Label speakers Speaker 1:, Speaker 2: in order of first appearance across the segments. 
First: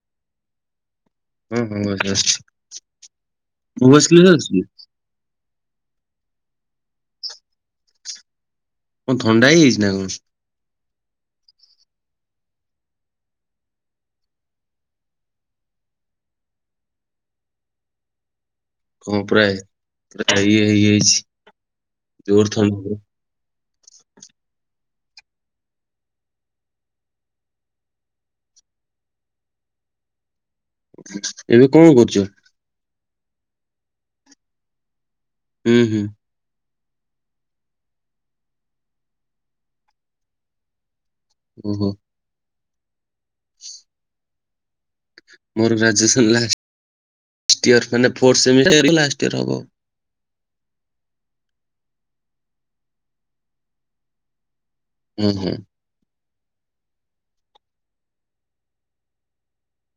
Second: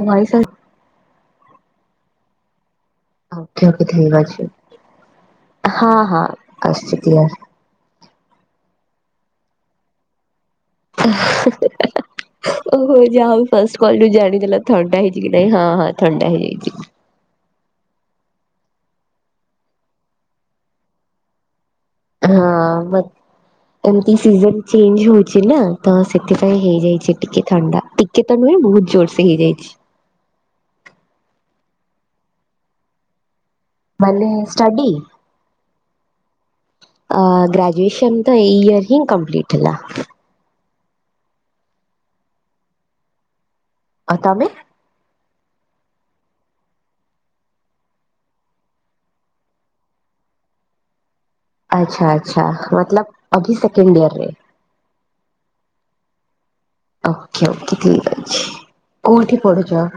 Speaker 1: ମୋ ଭାଇ ଶାଳି।
Speaker 2: ହଁ ହଁ ମଝିରେ ଆସଛି।
Speaker 1: ଓକେ ଓକେ ଠିକ୍ ଅଛି ହଁ ହଁ ଆସୁଛି କ୍ଲିଅର୍।
Speaker 2: ତମକୁ ଥଣ୍ଡା ହିଇଯାଇଛି ନା କଣ?
Speaker 1: ଓହୋ ଯାହା ହଉ ଫାଷ୍ଟ କଲ୍ ରେ ଜାଣିଦେଲା ଥଣ୍ଡା ହେଇଛି କି ନାଇଁ, ହଁ ହଁ ଥଣ୍ଡା ହେଇଯାଇଛି।
Speaker 2: ହଁ ପ୍ରାୟ କଥା ହେଇ ହେଇ ହେଇଛି।
Speaker 1: ହଁ ବଟ୍ ଏମତି ସିଜନ ଚେଞ୍ଜ ହଉଛି ନା ତ ସେଥିପାଇଁ ହେଇଯାଇଛି ଟିକେ ଥଣ୍ଡା ଟି କେତ ନୁହେଁ ବହୁତ ଜୋରସେ ହେଇଯାଇଛି।
Speaker 2: ଏବେ କଅଁ କରୁଚ?
Speaker 1: ମାନେ ଷ୍ଟଡି?
Speaker 2: ହୁଁ, ହୁଁ।
Speaker 1: ଅ ଗ୍ରଜୁଏଶନ୍ ତ ଏଇ ଇୟର ହିଁ କମ୍ପ୍ଲିଟି ହେଲା।
Speaker 2: ଉଁ ହୁଁ। [unintelligible]
Speaker 1: ଆଉ ତମେ?
Speaker 2: ମୋର ଗ୍ରାହୁଏସନ ଲାଷ୍ଟ ଟିୟର ମାନେ ଫୋର ସେମି [unintelligible]
Speaker 1: ଆଚ୍ଛା ଆଚ୍ଛା ମତଲବ ଅଭି ସେକଣ୍ଡିୟର ରେ।
Speaker 2: ହୁଁ ହୁଁ।
Speaker 1: ଓକେ ଓକେ ଠିକ୍ଅଛି କୋଉଠି ପଢୁଛ?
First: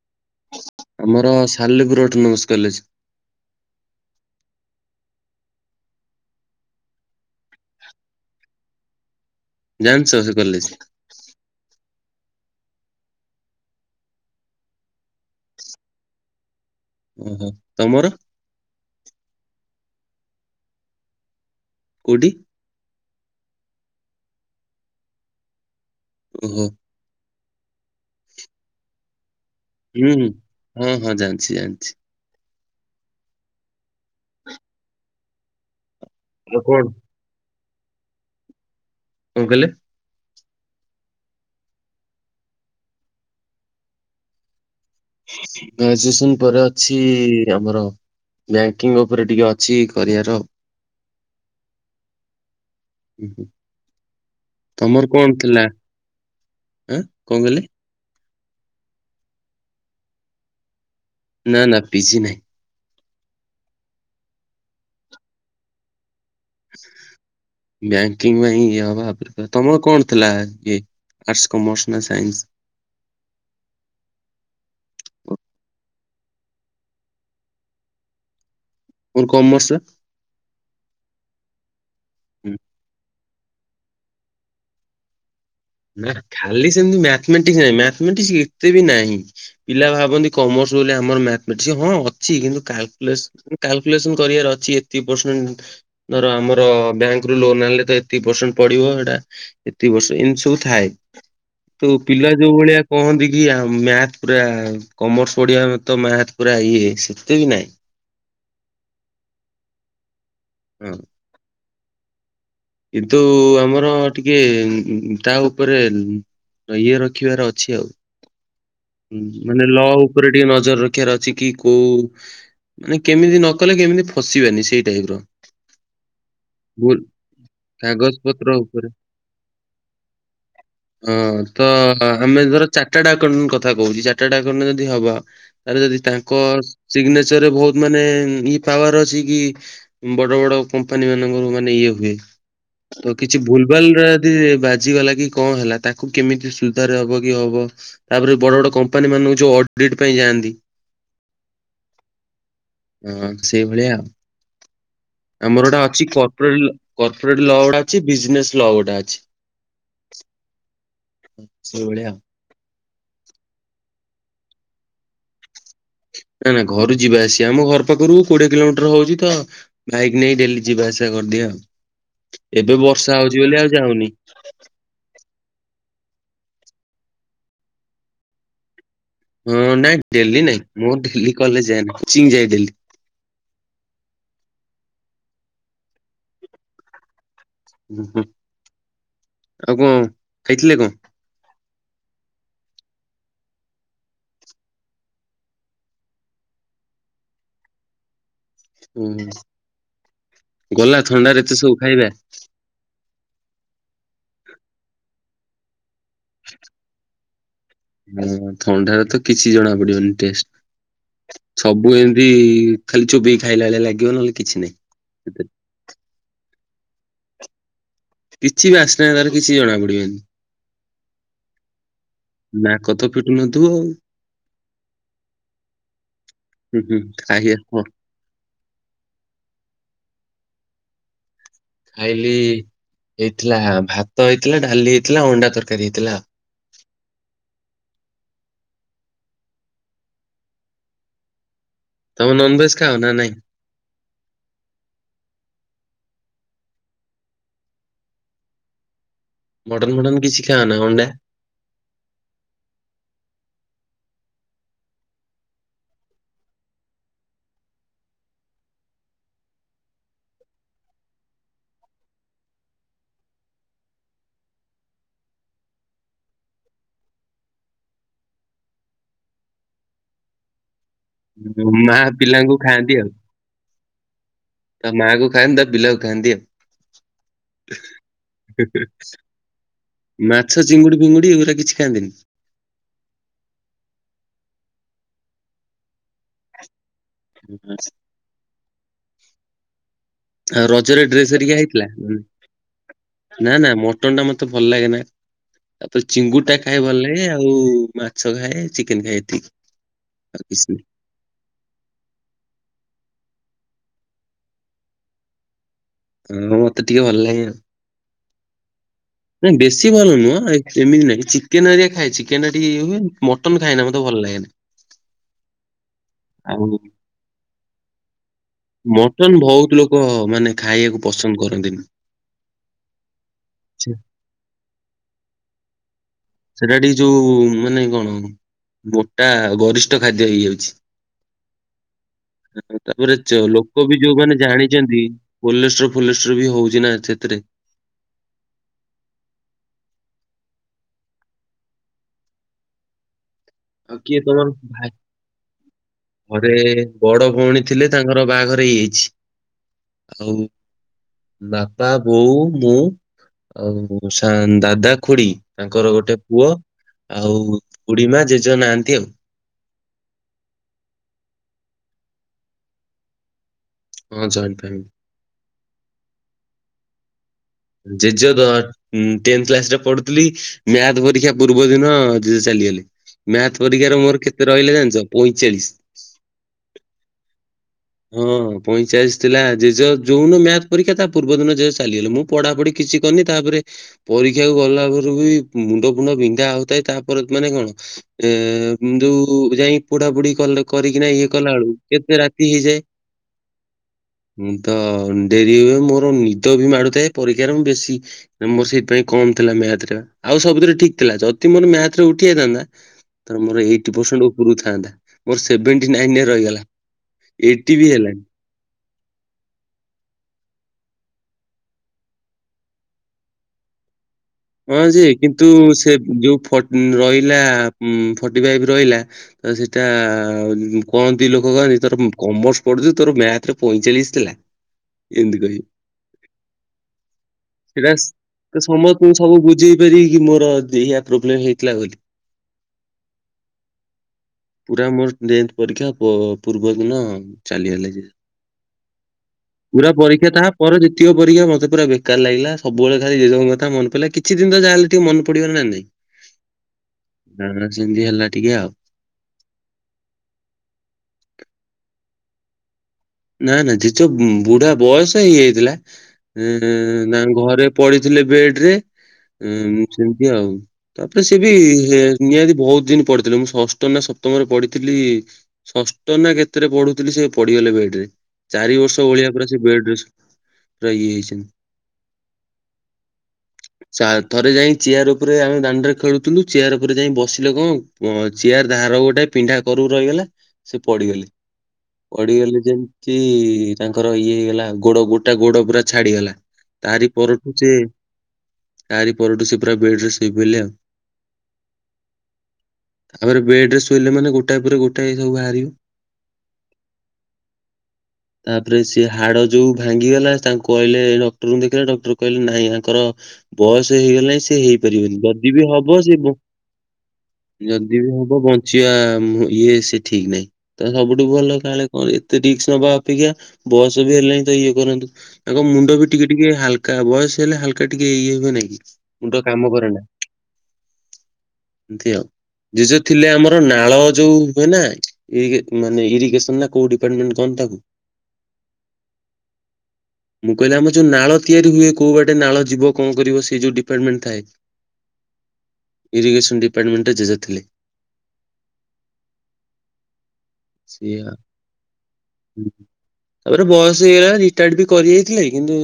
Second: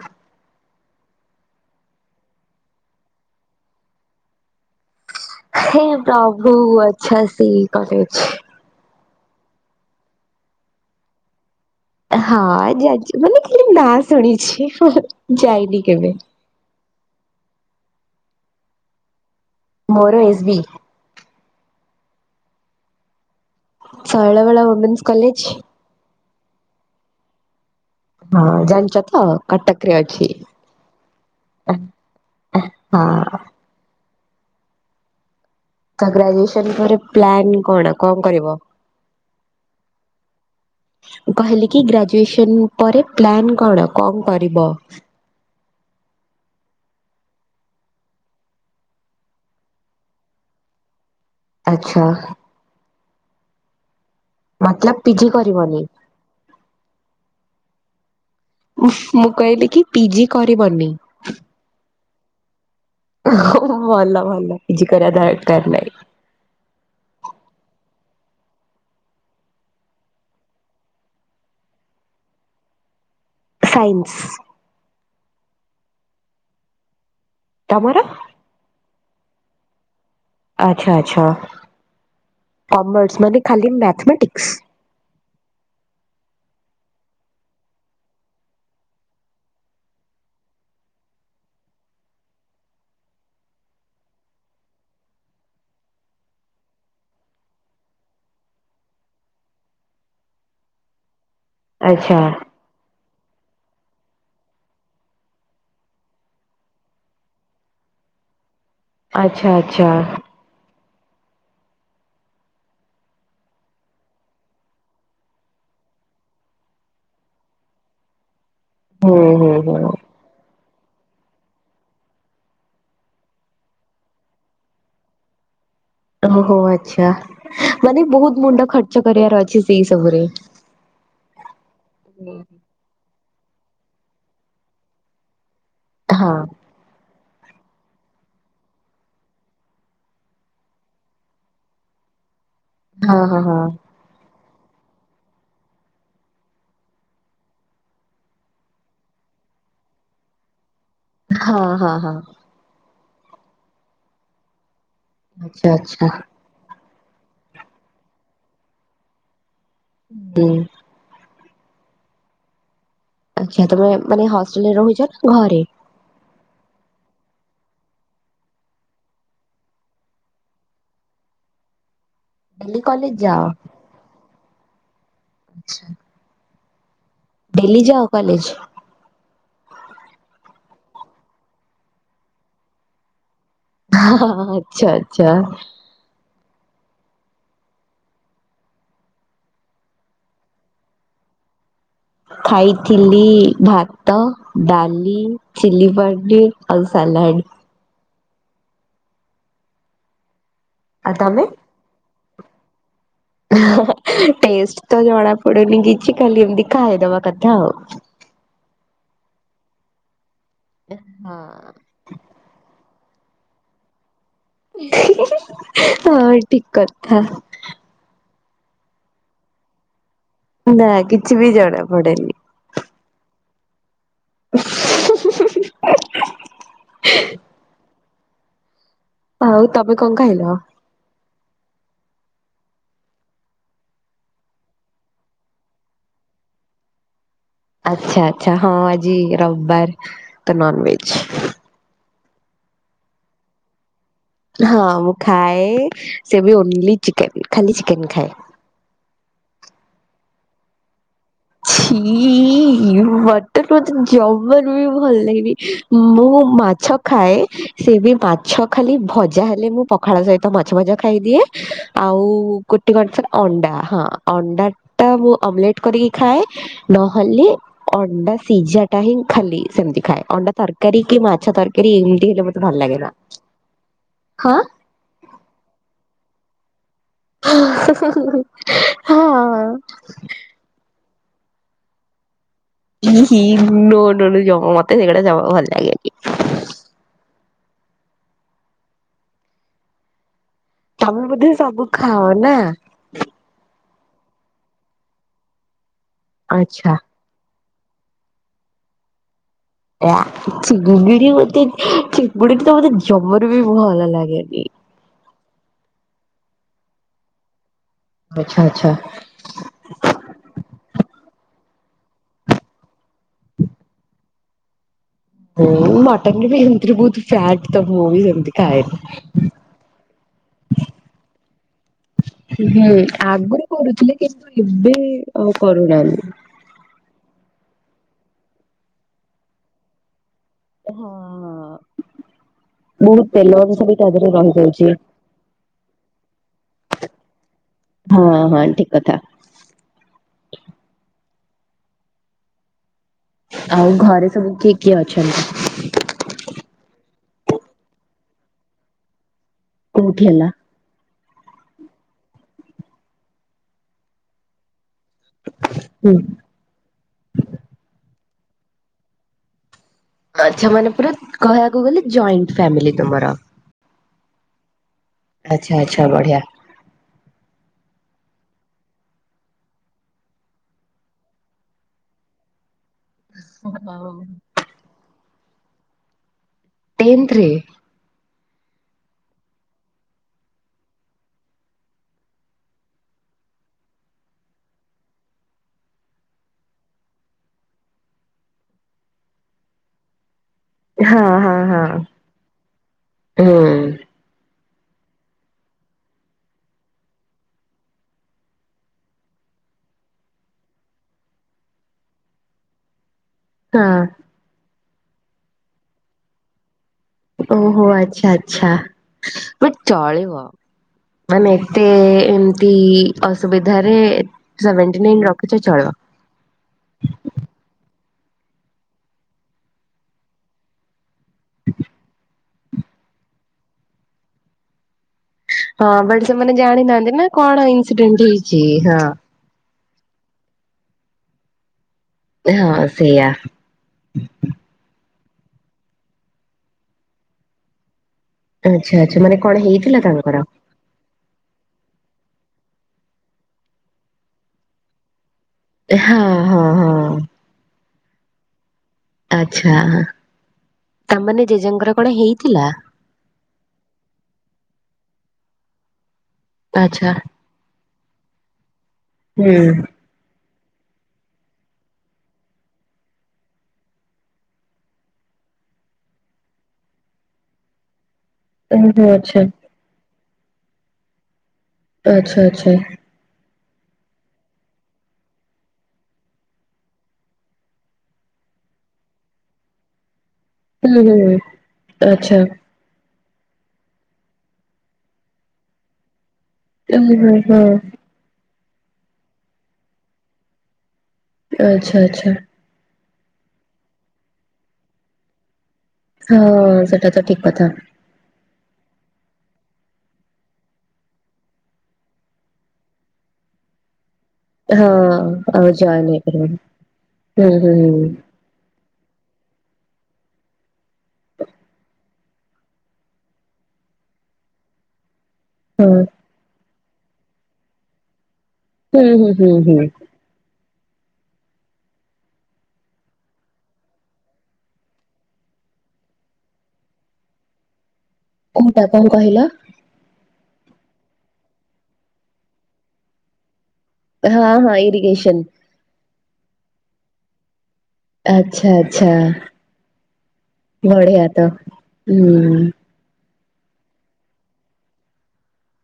Speaker 2: ଆମର ସାଲେପୁର ଅଟନମସ କଲେଜ।
Speaker 1: ହେ ପ୍ରଭୁ ଆଛା, ସେଇ କଲେଜ।
Speaker 2: ଜାଣିଛ ସେ କଲେଜ।
Speaker 1: ହଁ ଜାଣିଛି ବୋଲି ଖାଲି ନା ଶୁଣିଛି ହଁ ଯାଇନି କେବେ।
Speaker 2: ଓହୋ ତମର?
Speaker 1: ମୋର ଏସବି।
Speaker 2: କୋଉଠି?
Speaker 1: Shailabala women's college.
Speaker 2: ହୁଁ ହୁଁ।
Speaker 1: ହଁ ଜାଣିଛ ତ କଟକରେ
Speaker 2: ହୁଁ
Speaker 1: ଅଛି।
Speaker 2: ହୁଁ ହଁ ହଁ ଜାଣିଛି ଜାଣିଛି।
Speaker 1: ହଁ। ତ
Speaker 2: ଆଉ
Speaker 1: ଗ୍ରାଜୁଏସନ୍
Speaker 2: କଣ
Speaker 1: ପରେ ପ୍ଲାନ କଣ, କଣ କରିବ?
Speaker 2: କଣ କହିଲେ?
Speaker 1: ମୁଁ କହିଲିକି ଗ୍ରାଜୁଏସନ୍ ପରେ ପ୍ଲାନ୍ କଣ, କଣ କରିବ?
Speaker 2: ଗ୍ରାଜୁଏସନ୍ ପରେ ଅଛି, ଆମର ବ୍ୟାଙ୍କିଙ୍ଗ୍ ଉପରେ ଟିକେ ଅଛି କରିବାର।
Speaker 1: ଆଚ୍ଛା। ମତଲବ
Speaker 2: ତମର
Speaker 1: ପିଜି
Speaker 2: କଣ ଥିଲା?
Speaker 1: କରିବନି।
Speaker 2: ଆଁ କଣ କହିଲେ?
Speaker 1: ଉହୁଁ, ମୁଁ କହିଲି କି ପିଜି କରିବନି?
Speaker 2: ନା-ନା ପିଜି ନାହିଁ।
Speaker 1: ଓହୋ ଭଲ‌ ଭଲ କିଛି କରିବା ଦରକାର ନାହିଁ। [unintelligible]
Speaker 2: ବ୍ୟାଙ୍କିଙ୍ଗ୍ ପାଇଁ ଏ ହବା ପ୍ରିପେୟାର, ତମର କଣ ଥିଲା ଇଏ? ଆର୍ଟସ୍ କମର୍ସ ନା ସାଇନ୍ସ୍?
Speaker 1: ସାଇନ୍ସ। ତମର?
Speaker 2: ମୋର କମର୍ସ ପା।
Speaker 1: ଆଚ୍ଛା-ଆଛା, କମର୍ସ ମାନେ ଖାଲି ମ୍ୟାଥମେଟିକ୍ସ?
Speaker 2: ନା ଖାଲି ସେମିତି ମ୍ୟାଥମେଟିକ୍ସ ନାହିଁ ମ୍ୟାଥମେଟିକ୍ସ ଏତେ ବି ନାହିଁ। ପିଲା ଭାବନ୍ତି କମର୍ସ ବୋଲି ଆମର ମ୍ୟାଥମେଟିକ୍ସ, ହଁ ଅଛି କିନ୍ତୁ କାଲକୁଲସ [inaudible] କାଲକୁଲେସନ କରିବାର ଅଛି, ଏତିକ ପରସେଣ୍ଟ ଧର ଆମର ବ୍ୟାଙ୍କରୁ ଲୋନ ଆଣିଲେ ତ ଏତିକ ପରସେଣ୍ଟ ପଡିବ ସେଟା ଏତିକି ବର୍ଷ ଏମିତ ସବୁ। ଥାଏ, ତ
Speaker 1: ଆଚ୍ଛା
Speaker 2: ପିଲା ଯୋଉ ଭଳିଆ କୁହନ୍ତି କି ଆମ୍ ମ୍ୟାଥ ପୁରା କମର୍ସ ପଢିବା, ତ ମ୍ୟାଥ ପୁରା ଇଏ ସେତେ ବି ନାଇଁ।
Speaker 1: ଆଚ୍ଛା ଆଚ୍ଛା।
Speaker 2: ହୁଁ। କିନ୍ତୁ ଆମର ଟିକେ ତା ଉପରେ ଇଏ ରଖିବାର ଅଛି ଆଉ। ହୁଁ ମାନେ ଲ ଉପରେ ଟିକେ ନଜର ରଖିବାର ଅଛି କି କୋଉ ମାନେ କେମିତି ନ କଲେ କେମିତି ଫସିବାନି, ସେଇ ଟାଇପର।
Speaker 1: ଓହୋଃ ଆଚ୍ଛା, ମାନେ
Speaker 2: କାଗଜ
Speaker 1: ବହୁତ
Speaker 2: ପତ୍ର
Speaker 1: ମୁଣ୍ଡ
Speaker 2: ଉପରେ
Speaker 1: ଖର୍ଚ୍ଚ କରିବାର ଅଛି ସେଇ ସବୁରେ।
Speaker 2: ହଁ ତ ଆମେ ଧର ଚାଟାର୍ଡ ଆକାଉଣ୍ଟ କଥା କହୁଛି ଚାଟାର୍ଡ ଆକାଉଣ୍ଟାଣ୍ଟ ଯଦି ହବ ଆରେ ଯଦି
Speaker 1: ହଁ
Speaker 2: ତାଙ୍କ ସିଗ୍ନେଚରରେ ବହୁତ ମାନେ ଇ ପାୱାର ଅଛି କି ବଡ ବଡ କମ୍ପାନୀ ମାନଙ୍କର ମାନେ ଇଏ ହୁଏ ତ
Speaker 1: ହଁ
Speaker 2: କିଛି
Speaker 1: ହଁ ହଁ
Speaker 2: ଭୁଲ୍ ଭାଲରେ ଯଦି ବାଜିଗଲା କି କଣ ହେଲା ତାକୁ କେମିତି ସୁଧାରି ହବ କି ହବ ତାପରେ ବଡ ବଡ କମ୍ପାନୀମାନଙ୍କୁ ଯୋଉ ଅଡିଟ୍ ପାଇଁ ଯାଆନ୍ତି
Speaker 1: ହଁ-ହଁ-ହଁ।
Speaker 2: ହଁ ସେଇଭଳିଆ ଆଉ, ଆମର
Speaker 1: ଆଚ୍ଛା
Speaker 2: ଗୋଟେ
Speaker 1: ଆଚ୍ଛା
Speaker 2: ଅଛି ପ [inaudible] କର୍ପୋରେଟ୍ ଲ ଗୋଟା ଅଛି ବିଜନେସ୍ ଲ ଗୋଟା ଅଛି।
Speaker 1: [unintelligible]
Speaker 2: ହୁଁ ସେଇଭଳିଆ ଆଉ।
Speaker 1: ଆଚ୍ଛା, ତମେ ମାନେ ହଷ୍ଟେଲରେ ରହୁଛ ନା ଘରେ?
Speaker 2: ନା ନା ଘରୁ ଯିବା ଆସିବା। ଆମ ଘର ପାଖରୁ କୋଡିଏ କିଲୋମିଟର ହଉଛି ତ ବାଇକ ନେଇ ଡେଲି ଯିବା ଆସିବା କରିଦିଏ ଆଉ।
Speaker 1: ଡେଲି
Speaker 2: ଏବେ
Speaker 1: କଲେଜ
Speaker 2: ବର୍ଷା
Speaker 1: ଯାଅ
Speaker 2: ହଉଛି ବୋଲି ଆଉ ଯାଉନି।
Speaker 1: ଆଚ୍ଛା। ଡେଲି ଯାଅ କଲେଜ?
Speaker 2: ହଁ ନାଇଁ ଡେଲି ନାଇଁ ମୁଁ ଡେଲି କଲେଜ ଯାଏନି। କୋଚିଂ ଯାଏ ଡେଲି।
Speaker 1: ହଁ ଆଛା ଆଚ୍ଛା।
Speaker 2: ହୁଁ ହୁଁ, ଆଉ କଣ ଖାଇଥିଲେ କଣ?
Speaker 1: ଖାଇଥିଲି ଭାତ, ଡାଲି ଚିଲ୍ଲି ପନୀର୍ ଆଉ ସାଲାଡ।
Speaker 2: ହୁଁ, ଗଲା
Speaker 1: ଆଉ ତମେ?
Speaker 2: ଥଣ୍ଡାରେ ଏତେ ସବୁ ଖାଇବା?
Speaker 1: ଟେଷ୍ଟ ତ ଜଣା ପଡୁନି କିଛି, ଖାଲି ଏମତି ଖାଇଦବା କଥା ଆଉ।
Speaker 2: ହଁ, ଥଣ୍ଡାରେ ତ କିଛି ଜଣା ପଡିବନି ଟେଷ୍ଟ।
Speaker 1: ହଁ।
Speaker 2: ସବୁ ଏମିତି ଖାଲି ଚୋବେଇକି ଖାଇଲା ଭଳିଆ ଲାଗିବ ନହେଲେ କିଛି ନହିଁ ସେଥିରେ।
Speaker 1: ହଁ ଠିକ କଥା।
Speaker 2: କିଛି ବାସ୍ନା ତାର କିଛି ଜଣା ପଡିବନି।
Speaker 1: ନା କିଛି ବି ଜଣା ପଡେନି।
Speaker 2: ନାକ ତ ଫିଟୁ ନଥିବ ଆଉ। [inaudible]
Speaker 1: ଆଉ ତମେ କଣ ଖାଇଲ?
Speaker 2: ଖାଇଲି, ହେଇଥିଲା ଭାତ ହେଇଥିଲା, ଡାଲି ହେଇଥିଲା, ଅଣ୍ଡା ତରକାରୀ ହେଇଥିଲା ଆଉ।
Speaker 1: ଆଚ୍ଛା ଆଛା ହଁ ଆଜି ରବିବାର ତ ନନଭେଜ୍।
Speaker 2: ତମେ ନନଭେଜ ଖାଅ ନା ନାଇଁ?
Speaker 1: ହଁ ମୁଁ ଖାଏ ସେ ବି ଓନ୍ଲି ଚିକେନ, ଖାଲି ଚିକେନ ଖାଏ।
Speaker 2: ମଟନ-ଫଟନ କିଛି ଖାଅନା? ଅଣ୍ଡା?
Speaker 1: ଛି। ମଟନ୍ ମତେ ଜମାରୁ ବି ଭଲ ଲାଗେନି। ମୁଁ ମାଛ ଖାଏ ସେ ବି ମାଛ ଖାଲି ଭଜା ହେଲେ ମୁଁ ପଖାଳ ସହିତ ମାଛ ଭଜା ଖାଇଦିଏ। ଆଉ ଗୋଟେ କଣ ଅଣ୍ଡା, ହଁ ଅଣ୍ଡା ଟା ମୁଁ ଅମଲେଟ କରିକି ଖାଏ। ନହେଲେ ଅଣ୍ଡା ସିଝା ଟା ହିଁ ଖାଲି ସେମିତି ଖାଏ। ଅଣ୍ଡା ତରକାରୀ କି ମାଛ ତରକାରୀ
Speaker 2: ମା
Speaker 1: ଏମିତି ହେଲେ
Speaker 2: ପିଲାଙ୍କୁ
Speaker 1: ମତେ ଭଲ
Speaker 2: ଖାଆନ୍ତି
Speaker 1: ଲାଗେନା।
Speaker 2: ଆଉ
Speaker 1: ହଁ?
Speaker 2: ତା ମାଆକୁ ଖାଆନ୍ତି, ତା ପିଲାକୁ ଖାନ୍ତିି ଆଉ।
Speaker 1: ହଁ।
Speaker 2: ମାଛ, ଚିଙ୍ଗୁଡି-ଫିଙ୍ଗୁଡ଼ି ଏଗୁରା କିଛି ଖାଆନ୍ତି ନି?
Speaker 1: ଇହି ହି ନୋ ନୋ ନୋ ଜମା ମତେ ସେଗୁରା ଜମା ଭଲ ଲାଗେନି।
Speaker 2: ଆଚ୍ଛା। ଆଉ ରଜରେ
Speaker 1: ତମେ
Speaker 2: ଡ୍ରେସ
Speaker 1: ବୋଧେ
Speaker 2: ହେରିକା
Speaker 1: ସବୁ
Speaker 2: ହେଇଥିଲା?
Speaker 1: ଖାଅ ନା
Speaker 2: ନା ନା ମଟନ ଟା ମତେ ଭଲ ଲାଗେନା, ଆଉ ତ ଚିଙ୍ଗୁଡି ଟା ଖାଏ
Speaker 1: ଆଚ୍ଛା।
Speaker 2: ଭଲ ଲାଗେ ଆଉ ମଛ ଖାଏ, ଚିକେନ ଖାଏ ଏତିକି।
Speaker 1: ଏ
Speaker 2: ଆଉ କିଛି ନାହିଁ।
Speaker 1: ଚିୁୁଡି ମତେ ଚିଙ୍ଗୁଡି ତ ମତେ ଜମାରୁ ବି ଭଲ ଲାଗେନି।
Speaker 2: ହଁ ମତେ ଟିକେ ଭଲ ଲାଗେ ଆଉ।
Speaker 1: ଆଚ୍ଛା ଆଚ୍ଛା।
Speaker 2: ନାଇଁ ବେଶୀ ଭଲ ନୁହଁ, ଏମିତି ନାଇଁ। ଚିକେନ ହେରିକା ଖାଏ ଚିକେନ ଟିକେ ଇଏ ହୁଏ। ମଟନ ଖାଇନା ମତେ ଭଲ ଲାଗେନା।
Speaker 1: ହଉ ମଟନରେ ବି
Speaker 2: ଆଉ
Speaker 1: ଏମିତିରେ ବହୁତ ଫ୍ୟାଟ, ତ ମୁ ଭି ସେମିତି ଖାଏନି।
Speaker 2: ମଟନ ବହୁତ ଲୋକ ମାନେ ଖାଇବାକୁ ପସନ୍ଦ କରନ୍ତିନି।
Speaker 1: ହୁଁ, ଆଗରୁ
Speaker 2: ଆଚ୍ଛା।
Speaker 1: କରୁଥିଲେ କିନ୍ତୁ ଏବେ କରୁନାହାନ୍ତି।
Speaker 2: ସେଟା ଟିକେ ଯଉ ମାନେ କଣ ମୋଟା ଗରିଷ୍ଠ ଖାଦ୍ୟ ହେଇଯାଉଛି।
Speaker 1: ହଁ ଅଁ
Speaker 2: ତାପରେ ଜ ଲୋକ ବି
Speaker 1: ତା ଦେହରେ
Speaker 2: ଯୋଉମାନେ
Speaker 1: ରହିଯାଉଛି।
Speaker 2: ଜାଣିଚନ୍ତି। କୋଲେଷ୍ଟ୍ରୋ ଫୋଲେଷ୍ଟ୍ରୋ ବି ହଉଛି ନା ସେଥିରେ।
Speaker 1: ହଁ ହଁ ଠିକ କଥା। ଆଉ ଘରେ ସବୁ କିଏ କିଏ ଅଛନ୍ତି?
Speaker 2: ଗୋଟେ ଘରେ ବଡ ଭଉଣୀ ଥିଲେ ତାଙ୍କର ବାହାଘର ହେଇଯାଇଛି।
Speaker 1: କୋଉଠି
Speaker 2: ଆଉ
Speaker 1: ହେଲା?
Speaker 2: ବାପା ବୋଉ ମୁଁ ଆଉ ସାଂ ଦାଦା ଖୁଡି ତାଙ୍କର
Speaker 1: ହୁଁ।
Speaker 2: ଗୋଟେ ପୁଅ ଆଉ ଖୁଡିମା ଜେଜ ନାହାନ୍ତି ଆଉ।
Speaker 1: ଆଛା ମାନେ ପୁରା କହିବାକୁ ଗଲେ ଜଏଣ୍ଟ ଫ୍ୟାମିଲି ତମର।
Speaker 2: ହଁ ଜଏଣ୍ଟ ଫ୍ୟାମିଲି।
Speaker 1: ଆଚ୍ଛା ଆଚ୍ଛା ବଢ଼ିଆ
Speaker 2: ଜେଜ ଟେନ କ୍ଲାସ ରେ ପଢୁଥିଲି ମ୍ୟାଥ ପରୀକ୍ଷା ପୂର୍ବ ଦିନ ଜେଜେ ଚାଲିଗଲେ। ମ୍ୟାଥ ପରୀକ୍ଷାରେ ମୋର କେତେ ରହିଲା ଜାଣିଛ ପଇଁଚାଳିଶ।
Speaker 1: ଟେନ୍ଥରେ
Speaker 2: ହଁ ପଇଁଚାଳିଶ ଥିଲା ଜେଜ ଯୋଉନ ମ୍ୟାଥ ପରୀକ୍ଷା ତା ପୂର୍ବ ଦିନ ଜେଜେ ଚାଲିଗଲେ ମ। ପଢାପଢି କିଛି କରିନି ତାପରେ ପରୀକ୍ଷାକୁ ଗଲା ପରେ ବି ମୁଣ୍ଡ ଫୁଣ୍ଡ ବିନ୍ଧା ହଉଥାଏ ତାପରେ ମାନେ କଣ ଏ ଯୋଉ ଯାଇ ପୁଡାପୁଡି କଲେ କରିକିନା
Speaker 1: ହଁ
Speaker 2: ଇଏ କଲା
Speaker 1: ହଁ
Speaker 2: ବେଳକୁ କେତେ ରାତି ହେଇଯାଏ।
Speaker 1: ହଁ।
Speaker 2: ହୁଁ ତ ଡେରି ହୁଏ ମୋର ନିଦ ବି ମାଡୁଥାଏ ପରୀକ୍ଷାରେ ମୁ ବେଶୀ ମୋର ସେଇଥିପାଇଁ କମ ଥିଲା ମ୍ୟାଥଟା। ଆଉ ସବୁଥିରେ ଠିକ ଥିଲା ଯଦି ମୋର ମ୍ୟାଥରେ ଉଠି ଯାଇଥାନ୍ତା ତେଣୁ ମୋର
Speaker 1: ହଁ
Speaker 2: ଏଇଟ ପରସଣ୍ଟ ଉପରୁ ଥାନ୍ତା ମୋର ସେଭେଣ୍ଟି ନାଇନରେ ରହିଗଲା। ଏଇଟି
Speaker 1: ଓହୋ
Speaker 2: ବି ହେଲାନି।
Speaker 1: ଆଚ୍ଛା ଆଚଛା ବଟ ଚଳିବ। ମାନେ ଏତେ ଏମିତି ଅସୁବିଧାରେ
Speaker 2: ହଁ
Speaker 1: ସେଭେଣ୍ଟି
Speaker 2: ଯେ
Speaker 1: ନାଇନ
Speaker 2: କିନ୍ତୁ
Speaker 1: ରଖିଛ ଚଳିବ।
Speaker 2: ସେ ଯୋଉଫ ରହିଲା ଫର୍ଟି ଫାଇଭ ରହିଲା ତ ସେଇଟା କହନ୍ତି ଲୋକ କହନ୍ତି ତୋର କମର୍ସ ପଢୁଚୁ ତୋର ମ୍ୟାଥରେ ପଇଁଚାଳିଶ ଥିଲା। ଏନ୍ତି କହିବେ।
Speaker 1: ହଁ ବଟ ସେମାନେ ଜାଣିନାହାଁନ୍ତି ନା କଣ ଇନସିଡେଣ୍ଟ ହେଇଛି, ହଁ।
Speaker 2: ମୁଁ ବୁଝେଇ ପାରିବି କି ମୋରଏଇଆ ପ୍ରୋବ୍ଲେମ ହେଇଥିଲା ବୋଲି।
Speaker 1: ହଁ ସେୟା।
Speaker 2: ପୁରା ମୋରେ ଟେନ୍ଥ ପରୀକ୍ଷା ପ ପୂର୍ବ ଦିନ ଚାଲିଗଲେ ଯେ
Speaker 1: ଆଚ୍ଛା ଆଛା ମାନେ କଣ ହେଇଥିଲା ତାଙ୍କର?
Speaker 2: ମୋର ଯେତିକ ପରୀକ୍ଷା ମୋତେ ପୁରା ବେକାର ଲାଗିଲା ସବୁବେଳେ ଖାଲି ଜେଜେଙ୍କ କଥା ମନେ ପଡିଲା କିଛିି ଦିନି ତ ଯାହାହେଲେ ଟିକେ ମନେ ପଡ଼ିବ ନା ନାଇଁ।
Speaker 1: ଏହା ହଁ, ହଁ, ହଁ।
Speaker 2: ନା ନା ଜେମିତି ହେଲା ଟିକେ ଆଉ।
Speaker 1: ଆଚ୍ଛା ତାମାନେ ଜେଜେଙ୍କର କଣ ହେଇଥିଲା?
Speaker 2: ନା ନା ଯେଜ ବୁଢା ବୟସ ହେଇଯାଇଥିଲା। ହୁଁ
Speaker 1: ଆଚ୍ଛା
Speaker 2: ତାଙ୍କ ଘରେ ପଡିଥିଲେ ବେଡରେ
Speaker 1: ହୁଁ
Speaker 2: ସେମିତି ଆଉ। ତାପରେ ସେ ବି ନିହାତି ବହୁତ ଦିନ ପଢିଥିଲେ ମୁଁ ଷଷ୍ଠ ନା ସପ୍ତମରେ ପଢିଥିଲି। ଷଷ୍ଠ ନା କେତେରେ ପଢୁଥିଲି ସେ ପଡ଼ିଗଲେ ବେଡରେ। ଚାରି
Speaker 1: ଓହୋ
Speaker 2: ବର୍ଷ ଭଳିଆ
Speaker 1: ଆଚ୍ଛା
Speaker 2: ପୁରା ସେ ବେଡ ରେସ ପୁରା ଇଏ ହେଇଛନ୍ତି।
Speaker 1: ଆଚ୍ଛା ଆଚ୍ଛା।
Speaker 2: ଚା ଥରେ ଯାଇ ଚେୟାର ଉପରେ ଆମେ ଦାଣ୍ଡରେ ଖେଳୁଥିଲୁ ଚେୟାର ଉପରେ ଯାଇ ବସିଲ କଣ ଚେୟାର ଧାର ଗୋଟେ ପିଣ୍ଢା କରୁକୁ ରହିଗଲା ସେ
Speaker 1: ହୁଁ
Speaker 2: ପଡିଗଲି।
Speaker 1: ହୁଁ ଆଚ୍ଛା।
Speaker 2: ପଡିଗଲେ ଯେ ତି ତାଙ୍କର ଇଏ ହେଇଗଲା ଗୋଡ ଗୋଟା ଗୋଡ ପୁରା ଛାଡିଗଲା। ତାରି
Speaker 1: ଓହୋ
Speaker 2: ପରଠୁ
Speaker 1: ହଁ
Speaker 2: ସେ ତାରି ପରଠୁ ସେ ପୁରା ବେଡ୍ ରେ ଶୋଇ ପଇଲେ ଆଉ।
Speaker 1: ଆଚ୍ଛା ଆଚ୍ଛା।
Speaker 2: ତାପରେ ବେଡ୍ ରେ ଶୋଇଲେ ମାନେ ଗୋଟାଏ ପରେ ଗୋଟାଏ ସବୁ ବାହାରିବ।
Speaker 1: ହଁ ସେଟା ତ ଠିକ୍ କଥା।
Speaker 2: ତାପରେ ସେ ହାଡ ଯୋଉ ଭାଙ୍ଗିଗଲା ତାଙ୍କୁ କହିଲେ ଡକ୍ଟରଙ୍କୁ ଦେଖିଲେ ଡକ୍ଟର କହିଲେ ନାଇଁ ଆଙ୍କର ବୟସ ହେଇଗଲାଣି ସେ
Speaker 1: ହଁ
Speaker 2: ହେଇପାରିବନି। ଯଦି
Speaker 1: ଆଉ
Speaker 2: ବି ହବ
Speaker 1: ଜଏନ୍
Speaker 2: ସେ ବ
Speaker 1: ହେଇପାରିବନି ହୁଁ ହୁଁ
Speaker 2: ଯଦି ବି ହବ ବଞ୍ଚ ଚି ଆ ଇଏ ସେ ଠିକ୍ ନାହିଁ। ତ ସବୁଠୁ ଭଲ ତାହାଲେ କଣ ଏତେ ରିକ୍ସ ନବା ଅପେକ୍ଷା ବୟସ ବି ହେଲାଣିି ତ ଇଏ କରନ୍ତୁ। ତାଙ୍କ ମୁଣ୍ଡ ବି
Speaker 1: ହୁଁ
Speaker 2: ଟିକେ ଟିକେ ହାଲକା ବୟସ ହେଲେ ହାଲକା ଟିକେ ଇଏ ହୁଏ ନା କି
Speaker 1: ହୁଁ ହୁଁ
Speaker 2: ମୁୁଣ୍ଡ
Speaker 1: ହୁଁ
Speaker 2: କାମ କରେନା।
Speaker 1: [inaudible]
Speaker 2: ଏମତି ଆଉ। ଜେଜ ଥିଲେ ଆମର ନାଳ ଯୋଉ ହୁଏ ନା ଇରି ମାନେ ଇରିଗେସନ ନା କୋଉଠି [unintelligible]
Speaker 1: କୋଉଟା କଣ କହିଲ?
Speaker 2: ମୁଁ କହିଲି ଆମର ଯୋଉ ନାଳ ତିଆରି ହୁଏ କୋଉ ବାଟେ ନାଳ ଯିବ କଣ କରିବ ସେଇ ଯୋଉ ଡିପାର୍ଟମେଣ୍ଟ ଥାଏ,
Speaker 1: ହଁ ହଁ ଇରିଗେସନ
Speaker 2: ଇରିଗେସନ ଡିପାର୍ଟମେଣ୍ଟ ଜେଜେ ଥିଲେ।
Speaker 1: ଆଚ୍ଛା ଆଚ୍ଛା।
Speaker 2: ସେଇଆ
Speaker 1: ବଢିଆ ତ। ହୁଁ
Speaker 2: ତାପରେ ବୟସ ହେଇଗଲାଣି ରିଟାୟଡ ବି କରି ଯାଇଥିଲେ। କିନ୍ତୁ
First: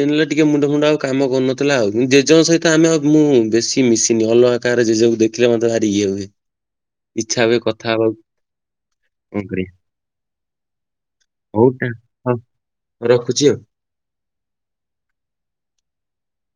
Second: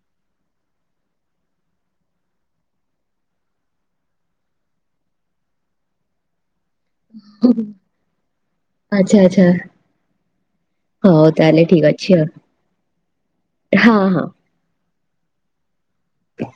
Speaker 2: ଏ ନେଲେ ଟିକେ ମୁଣ୍ଡ ଫୁଣ୍ଡ ଆଉ କାମ କରୁନଥିଲା ଆଉ। ଜେଜଙ୍କ ସହିତ ଆମେ ଆଉ ମୁଁ ବେଶୀ ମିଶିନି। ଅଲଗା ତାପରେ ଜେଜ ଙ୍କୁ ଦେଖିଲେ ମତେ ଭାରି ଇଏ ହୁଏ। ଇଚ୍ଛା ହୁଏ କଥା ହବାକୁ
Speaker 1: ଆଚ୍ଛା
Speaker 2: କଣ
Speaker 1: ଆଚ୍ଛା।
Speaker 2: କରିବା
Speaker 1: ହଉ ତାହେଲେ
Speaker 2: ଟା
Speaker 1: ଠିକ୍ ଅଛି
Speaker 2: ହଉ
Speaker 1: ଆଉ। ହଁ ହଁ। ହ